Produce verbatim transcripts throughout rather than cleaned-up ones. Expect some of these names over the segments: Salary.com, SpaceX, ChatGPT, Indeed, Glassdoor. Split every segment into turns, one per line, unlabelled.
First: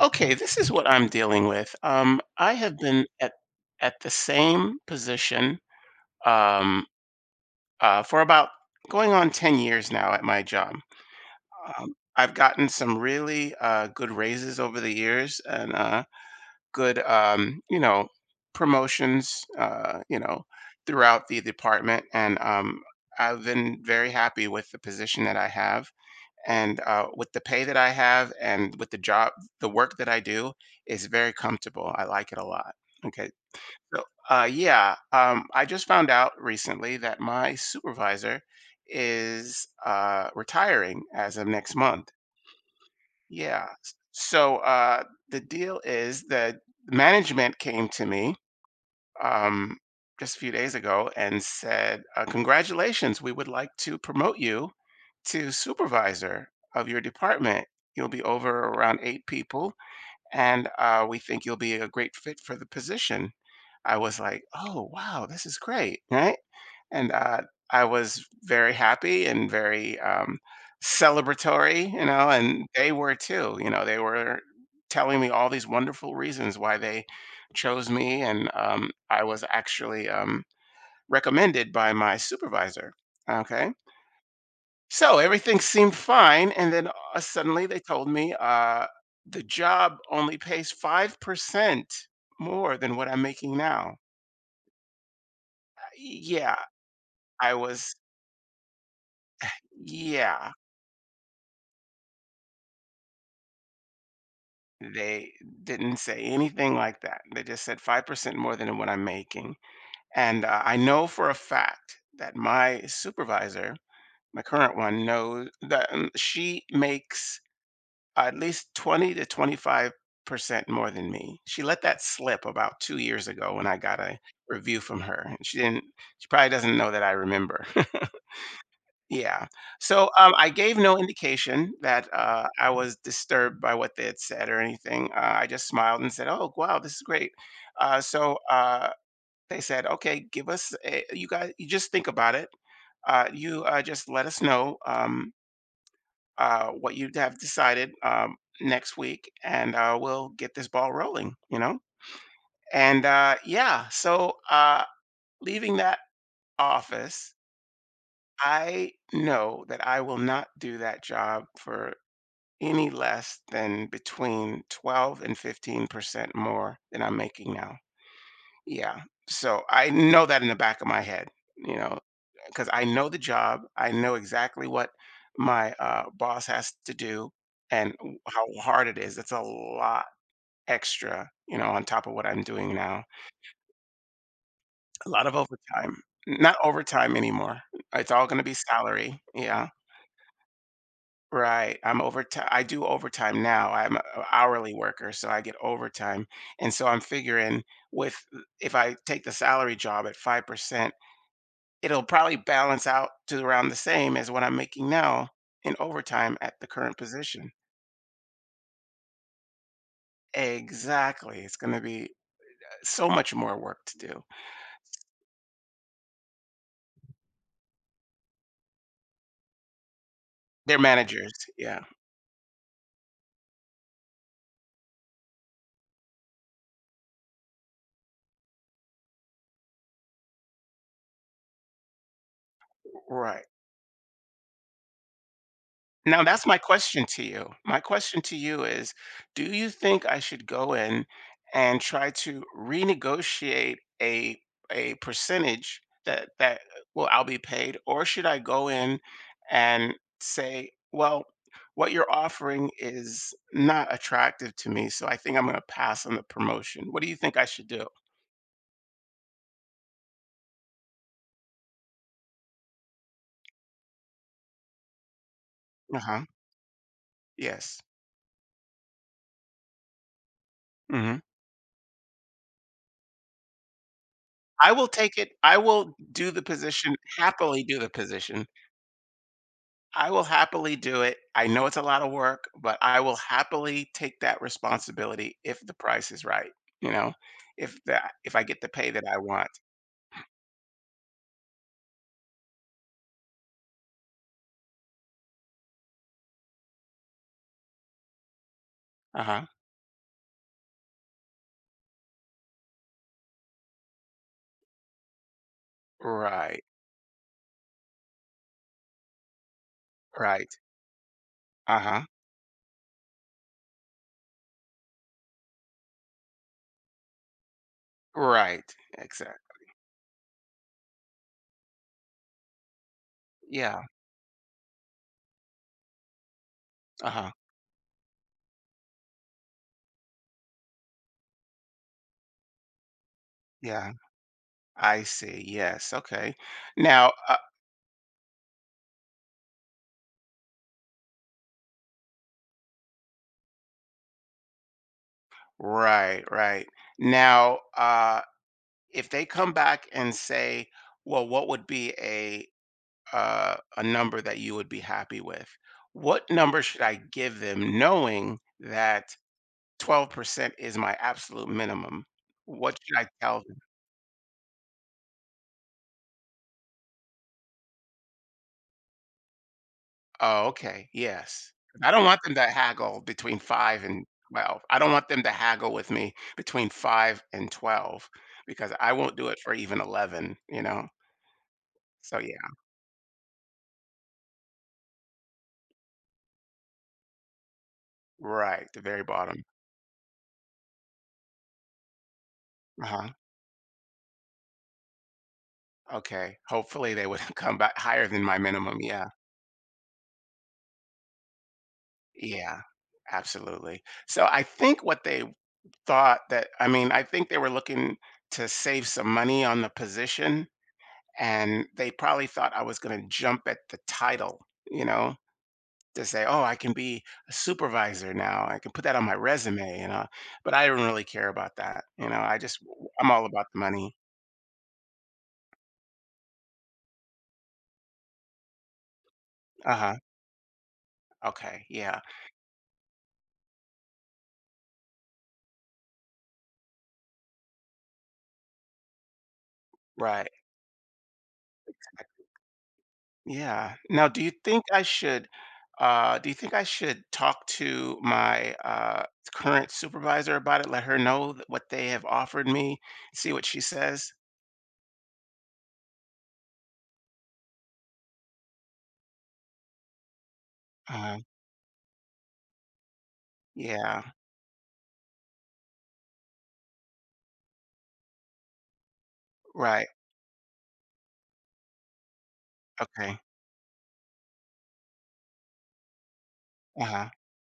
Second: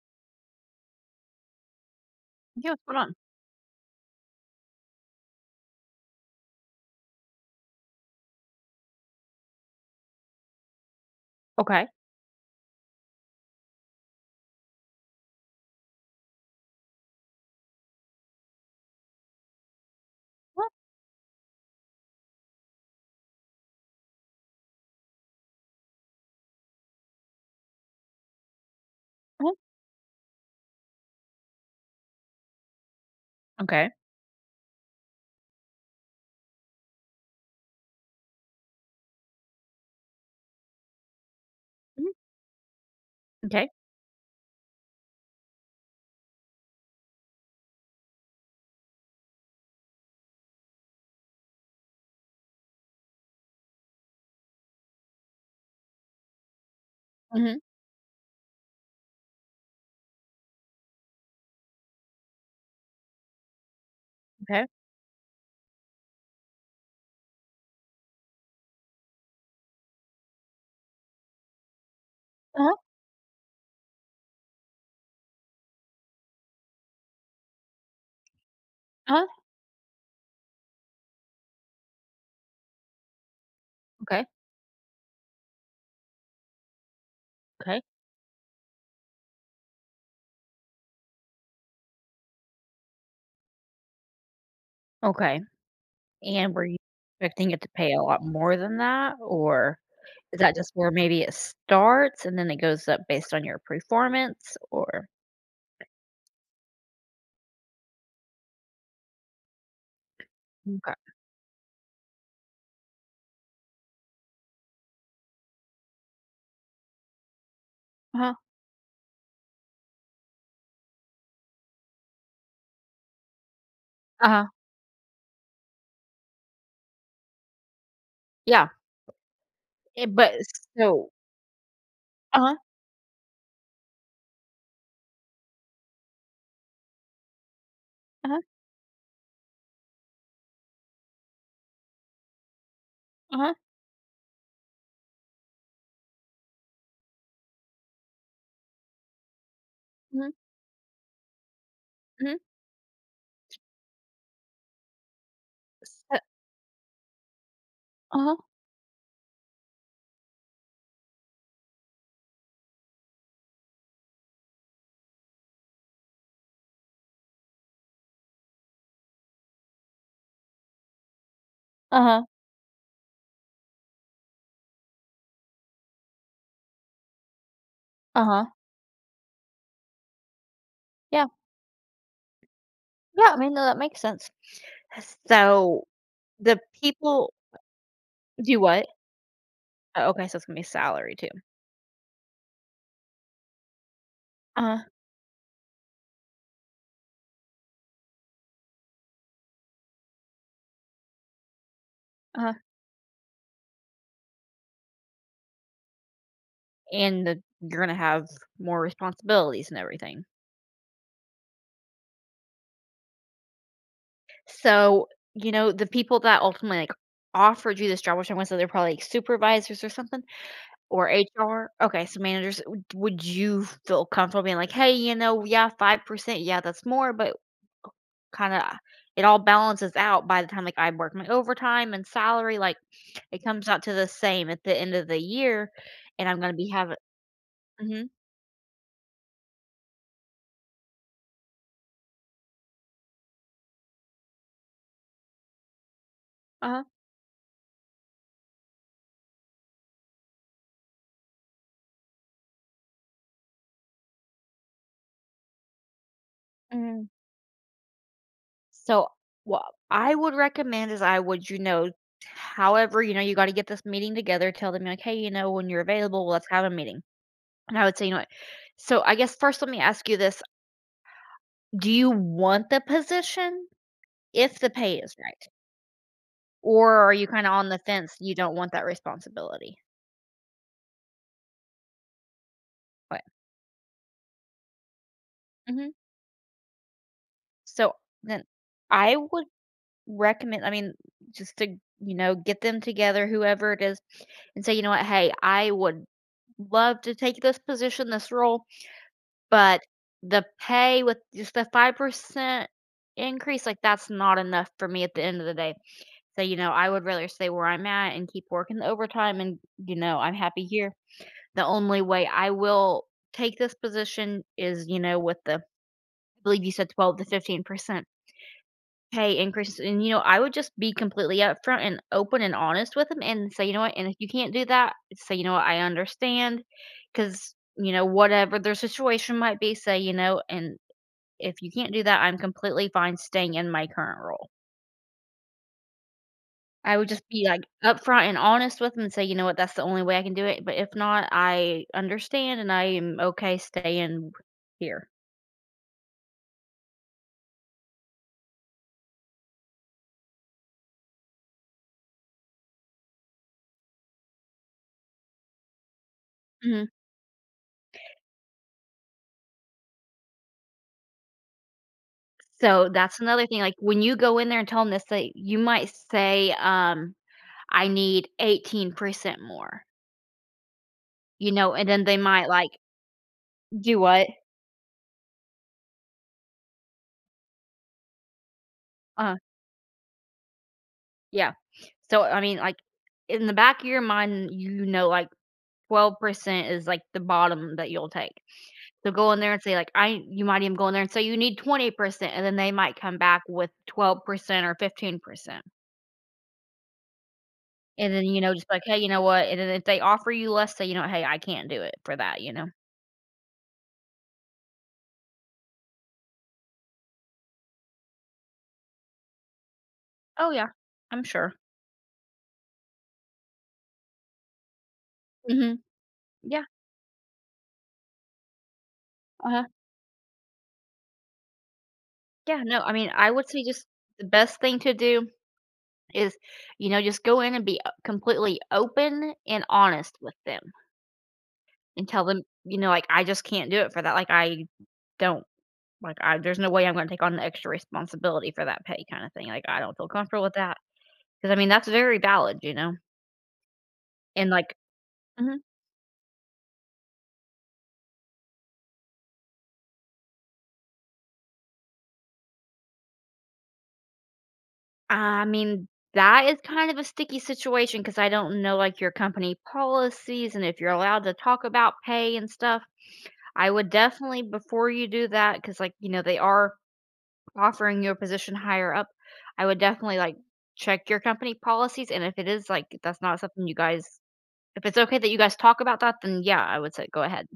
Okay, this is what I'm dealing with. Um, I
Yeah,
have
what's going
been
on?
at at the same position um, uh, for about going on ten years now at my job.
Okay.
Um, I've gotten some really uh, good raises over the years and uh, good, um, you know, promotions, uh, you know,
What?
throughout the department. And um, I've been very happy with the position that I have and uh, with the pay that I have and with the job,
Mhm.
the work that I do is very comfortable. I like it a lot. Okay,
Okay.
so uh, yeah, um, I just found out recently that my supervisor is uh, retiring as of next month.
Mhm.
Yeah,
Okay.
S- so uh, the deal is that management came to me um, just a few days ago and said, uh, "Congratulations, we would like to promote you to supervisor of your
Mhm.
department. You'll be over around eight people, and uh, we think you'll be a great fit for the position." I was like,
Okay.
"Oh wow, this is great!" Right? and uh, I was very happy and very um, celebratory, you know, and
Uh-huh.
they were too. You know, they were telling me all these wonderful reasons why they chose me, and um, I
Uh-huh.
was actually um, recommended by my supervisor. Okay,
Okay.
so everything seemed fine, and then uh, suddenly they
Okay.
told me uh, the job only pays five percent more than what I'm making now.
Okay. And
Yeah,
were you expecting
I
it to pay
was.
a lot more than that? Or is
Yeah,
that just where maybe it starts and then it goes up based on your performance, or...
they didn't say anything like that. They just said five percent more than what I'm making. And uh, I know
Okay.
for a fact that my supervisor, my current one, knows that um, she makes
Uh-huh.
at least twenty to twenty-five percent more than me. She let that slip about two years ago when I got a
Uh-huh.
review from her. And she didn't, she probably doesn't know that I remember.
Yeah.
Yeah.
Eh,
So, um,
but
I gave no
so...
indication that, uh,
Uh-huh.
I was disturbed by what they had said or anything. Uh, I just smiled and said, "Oh, wow, this is great." Uh, so,
Uh-huh.
uh, they said, "Okay, give us a you guys you just think about it. Uh,
Uh-huh.
you, uh, just let us know, um, uh, what you have decided, um, next week, and, uh, we'll
Mhm.
get this ball rolling," you know?
Mhm.
And, uh, yeah, so, uh, leaving that
So...
office,
Uh-huh.
I know that I will not do that job for any less than between twelve and fifteen percent more than I'm making now. Yeah. So I know that in the back of my head, you know,
Uh-huh.
because I know the job, I know exactly what my uh, boss has to do and w- how
Uh-huh.
hard it is. That's a lot
Yeah.
extra, you know, on top of what I'm doing now.
Yeah, I mean, no, that makes sense.
A lot of
So
overtime. Not
the
overtime
people
anymore. It's all going to be
do what?
salary. Yeah.
Oh, okay, so it's gonna be salary too.
Right, I'm overti I do overtime now, I'm an hourly
Uh-huh,
worker, so I get overtime, and so I'm figuring with uh, if I take the salary job at five percent, it'll probably
uh-huh,
balance out to around the same as what I'm making now in overtime at the current
and the
position.
you're gonna have more responsibilities and everything.
Exactly, it's gonna be, uh, so much more work to do.
So, you know, the people that ultimately, like, offered you this job, which I am going to say they're probably like supervisors or something,
They're
or
managers,
H R,
yeah,
okay, so managers, would would you feel comfortable being like, "Hey, you know, yeah, five percent, yeah, that's more, but kinda it all balances out by the time, like, I work my overtime and salary, like,
right.
it comes out to the same at the end of the year,
Now
and I'm
that's
gonna
my
be having"?
question to you. My
Mhm,
question to you is, do you think I should go in and try to renegotiate a a percentage that that
uh-huh,
well I'll be paid, or should I go in and say, well, what you're offering is not attractive to me, so I think I'm going to pass on the promotion. What do
mhm.
you think I should do?
So, what I would recommend is I would, you know, however, you know, you gotta get this meeting together, tell them like, "Hey, you know, when you're
Uh-huh.
available, let's have a meeting." And
Yes.
I would say, "You know what?" So, I guess first let me ask you this,
Hmm.
do you want the position if the
I will
pay is
take it.
right?
I will do the position,
Or are you kinda
happily
on
do
the
the
fence, you
position.
don't want that responsibility?
I will happily do it. I know it's a lot of work, but I will
But...
happily take that responsibility if the
Mhm.
price is right, you know? If
So,
that if I
then
get the pay that
I
I
would
want.
recommend, I mean, just to, you know, get them together, whoever it is, and say, "You know what? Hey, I would love to take this position, this role.
Uh-huh.
But the pay with just the five percent increase, like, that's not enough for me at the end of the day. So, you
Right.
know, I would rather stay where I'm at and keep working the overtime, and you know, I'm
Right.
happy here. The only
Uh-huh.
way I will take this position is, you know, with the I believe you said twelve to fifteen percent
Right.
pay
Exactly.
increases, and, you know, I would just be completely upfront and open and honest with them and say, "You know
Yeah.
what? And if you can't do that, say, you know what? I understand,
Uh-huh.
because you know, whatever their situation might be, say, you know, and if you can't do that, I'm completely fine staying in my
Yeah.
current role.
I see. Yes. Okay.
I would
Now,
just
uh,
be, like, upfront and honest with them and say, "You know what? That's the only way I can do it, but if not, I understand, and I am okay staying here."
right, right. Now, uh if they come back and say, "Well, what would be a uh, a number that you would be happy with." What number should
Mhm.
I give them knowing that twelve percent is my absolute minimum? What
So,
should I
that's
tell
another
them?
thing, like, when you go in there and tell them this, like, you might say, um, "I need eighteen percent more,"
Oh, okay.
you
Yes.
know, and
I don't
then they
want them to
might, like...
haggle between 5
Do
and
what?
12. I don't want them to haggle with me between five and twelve because I won't do
Uh,
it for even eleven, you know?
yeah.
So
So, I
yeah.
mean, like, in the back of your mind, you know, like, twelve percent is, like, the bottom that you'll take.
Right, the very
So go in
bottom.
there and say, like, I... you might even go in there and say, "You need twenty percent," and then they might
Uh-huh.
come back with twelve percent or fifteen percent.
Okay. Hopefully they would come back higher
And
than
then,
my
you know, just
minimum.
like, "Hey,
Yeah.
you know what?" And then if they offer you less, say, you know, "Hey, I can't do it for that," you
Yeah,
know?
absolutely. So I think what they thought that I mean, I think they were looking to save some money on the position,
Oh, yeah. I'm sure.
and they probably thought I was going to jump at the title, you know,
Mhm.
to say, "Oh, I
Yeah.
can be a supervisor now. I can put that on my
Uh-huh.
resume," you know. But I didn't really care about that, you know. I just
Yeah, no, I
I'm
mean,
all
I
about
would
the
say just
money.
the best thing to do is, you know, just go in and be o... completely open and
Uh huh.
honest with them
Okay. Yeah.
and tell them, you know, like, "I just can't do it for that. Like, I don't... Like, I there's no way I'm gonna take on the extra responsibility for that pay kinda thing, like, I don't feel
Right.
comfortable with that because I mean, that's very valid, you know?
Yeah. Now, do you
And,
think
like...
I should
Mhm.
uh do you think I should talk to my uh current supervisor about it? Let her know th- what they have offered me, see what she says?
I mean, that is kind of a sticky situation because I don't know, like, your company policies and if you're
Uh,
allowed to talk about pay and stuff. I would
yeah.
definitely before you do that because like, you know, they are offering you a position higher up, I would
Right.
definitely, like, check your company policies, and if it is, like, that's
Okay.
not something you guys... if it's okay that you guys talk about that, then, yeah, I would say
Uh-huh.
go ahead.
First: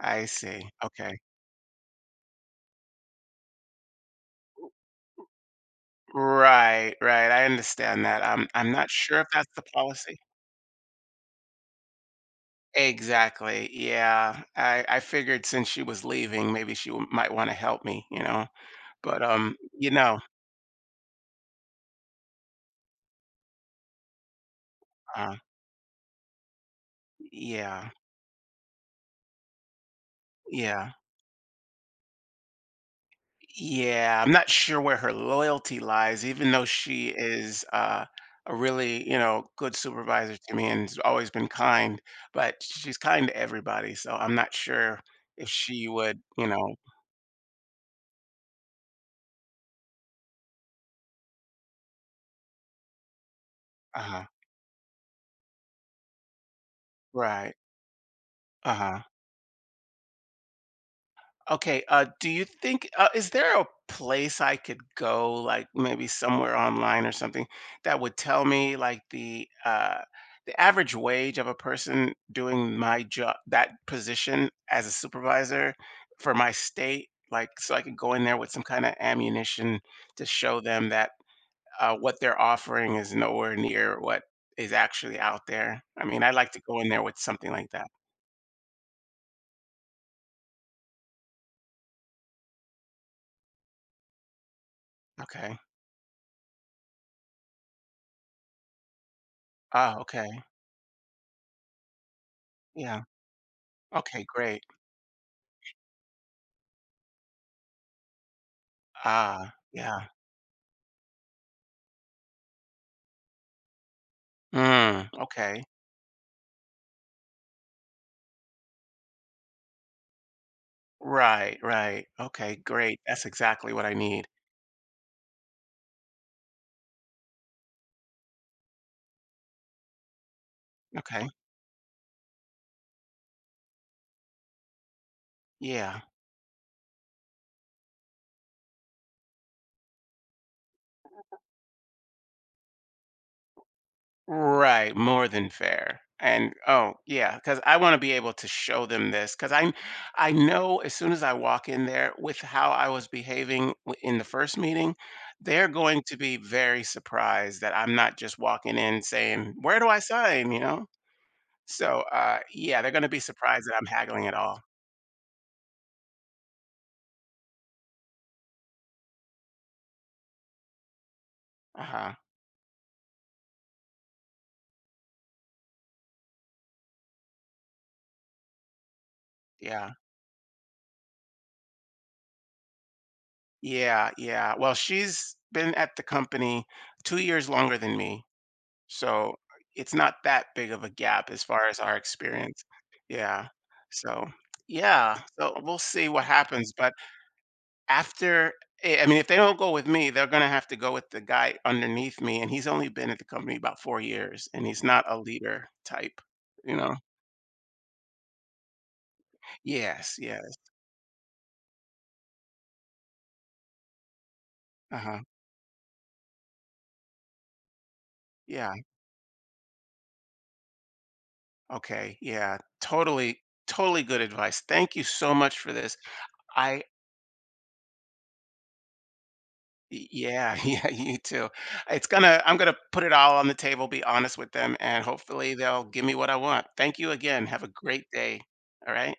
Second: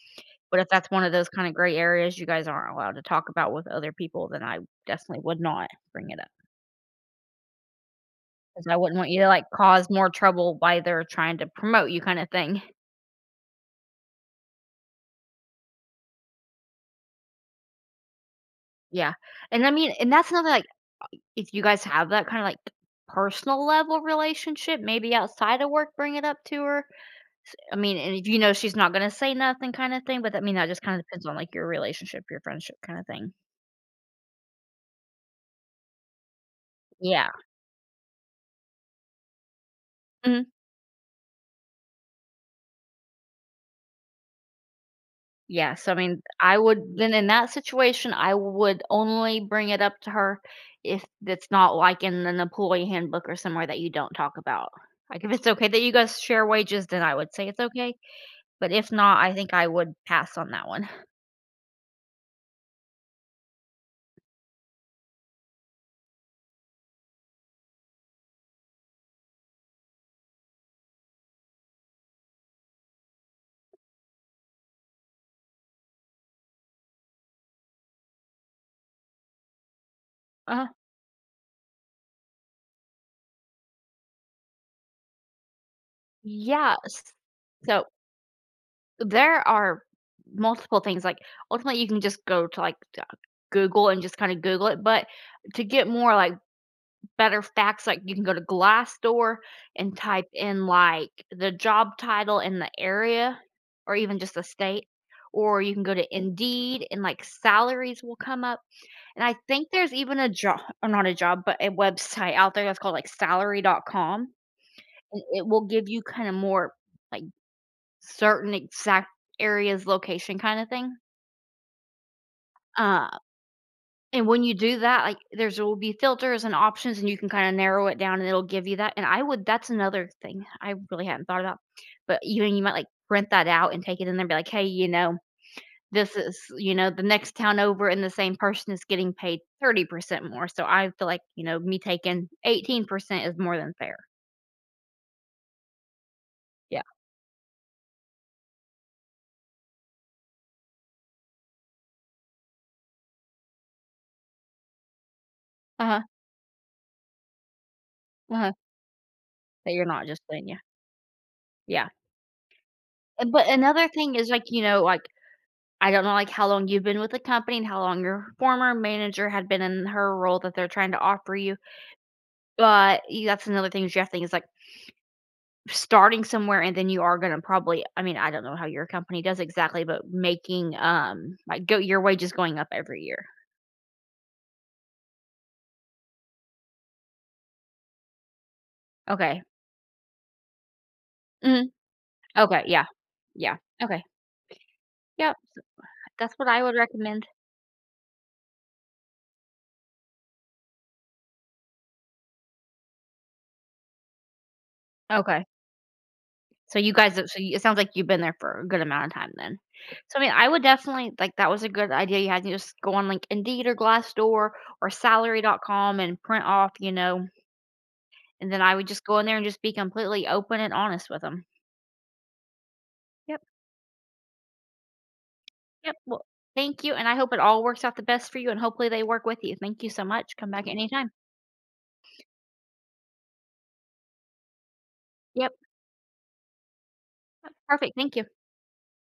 I
But
see.
if that's one of
Okay.
those kinda gray areas you guys aren't allowed to talk about with other people, then I definitely would not bring it up
Right, right. I understand that. I'm
because
I'm
I
not
wouldn't want
sure
you
if
to, like,
that's the
cause more
policy.
trouble by their trying to promote you kinda thing.
Exactly. Yeah. I I figured since she was leaving, maybe she w- might want to help me, you know.
Yeah,
But um,
and I
you
mean and
know,
that's another, like, if you guys have that kinda, like, personal level relationship, maybe
uh
outside of work, bring it up to her. S I
yeah.
mean, and if you know she's not gonna say nothing kinda thing, but, I mean, that just
Yeah.
kinda depends on, like, your relationship, your friendship kinda thing.
Yeah, I'm not sure where her loyalty lies, even though she
Yeah.
is uh, a really, you know, good supervisor
Mhm.
to me and has always been kind, but she's kind to everybody. So I'm not sure if she
Yes, I
would,
mean,
you
I
know,
would then in that situation, I would only bring it up to her if it's not like in an employee handbook or somewhere that you don't
uh
talk about. Like if it's okay that you guys share wages, then I would say
right.
it's okay. But if
Uh-huh.
not, I think I would pass on that one.
Okay, uh, do you think uh, is there a place I could go, like maybe somewhere online or something, that would tell me like the uh, the average wage of a person doing my job, that position as a supervisor for my state, like so I could go in there with some kind of ammunition to show
Uh,
them that uh, what they're offering is nowhere near what is actually out there. I mean, I'd like to go in
yes.
there with something like
So
that.
there are multiple things. Like ultimately, you can just go to like uh, Google and just kind of Google it. But
Okay.
to get more like better facts, like, you can go to Glassdoor and
Oh,
type
okay.
in, like, the job title in the
Yeah.
area or even
Okay,
just the
great.
state, or you can go to Indeed and, like, salaries will come up, and I
Ah,
think there's
yeah.
even a job or not a job, but a website out there that's called, like, Salary salary.com,
Mm,
and it
okay.
will give you kinda more, like, certain exact areas, location kinda thing.
Right, right. Okay, great.
uh
That's exactly what I
And
need.
when you do that, like, there's there will be filters and options, and you can kinda narrow it down, and it'll give you that, and I would... that's another thing I really hadn't
Okay.
thought about, but, you know, you might, like, print that out and take it in there and be like, "Hey, you know,
Yeah.
this is, you know, the next town over, and the same person is getting paid thirty percent more, so I feel like, you know, me taking eighteen percent is more than fair."
Right, more than fair. And
Yeah.
oh, yeah, because I want to be able to show them this because I, I know as soon as I walk in there with how I was behaving w- in the first meeting, they're going
Uh-huh,
to be very surprised that I'm not just
uh-huh,
walking in saying,
that
"Where
you're
do I
not just saying
sign?"
yeah.
You know.
Yeah,
So, uh, yeah, they're going to be
and but
surprised that I'm
another thing
haggling
is,
at
like,
all.
you know, like I don't know, like, how long you've been with the company and how long your former manager had been in her role that they're trying to offer you,
Uh huh.
but you that's another thing you have to think is, like, starting somewhere and then you are gonna probably I mean, I don't know how your company does exactly,
Yeah.
but making, um, like, go your wages going up every year.
Yeah, yeah. Well, she's been at the company two years longer than me, so
Okay.
it's not that big of a gap as far
Mhm.
as our
Okay,
experience.
yeah.
Yeah.
Yeah. Okay.
So, yeah,
Yep.
so we'll see what
That's what I
happens,
would
but
recommend.
after eh, I mean, if they don't go with me, they're gonna have to go with the guy underneath me, and he's only been at the company about four years, and he's not a
Okay.
leader type, you
So you
know?
guys so you it sounds like you've been there for a good amount of time then.
Yes,
So, I mean, I
yes.
would definitely like, that was a good idea you had. You just go on, like, Indeed or Glassdoor or
Uh-huh.
salary dot com and print off, you know, and then
Yeah.
I would just go in there and just be completely open and honest with them.
Okay. Yeah. Totally,
Yep,
totally good advice. Thank you so much for
yep,
this.
well,
I
thank you, and I hope it all works out the best for you, and hopefully they work with you. Thank you so
Y-
much. Come
Yeah,
back
yeah,
anytime.
you too. It's gonna, I'm gonna put it all on the table, be honest with them, and
Yep,
hopefully they'll give me what I want. Thank you again. Have a
perfect,
great
thank you.
day. All right.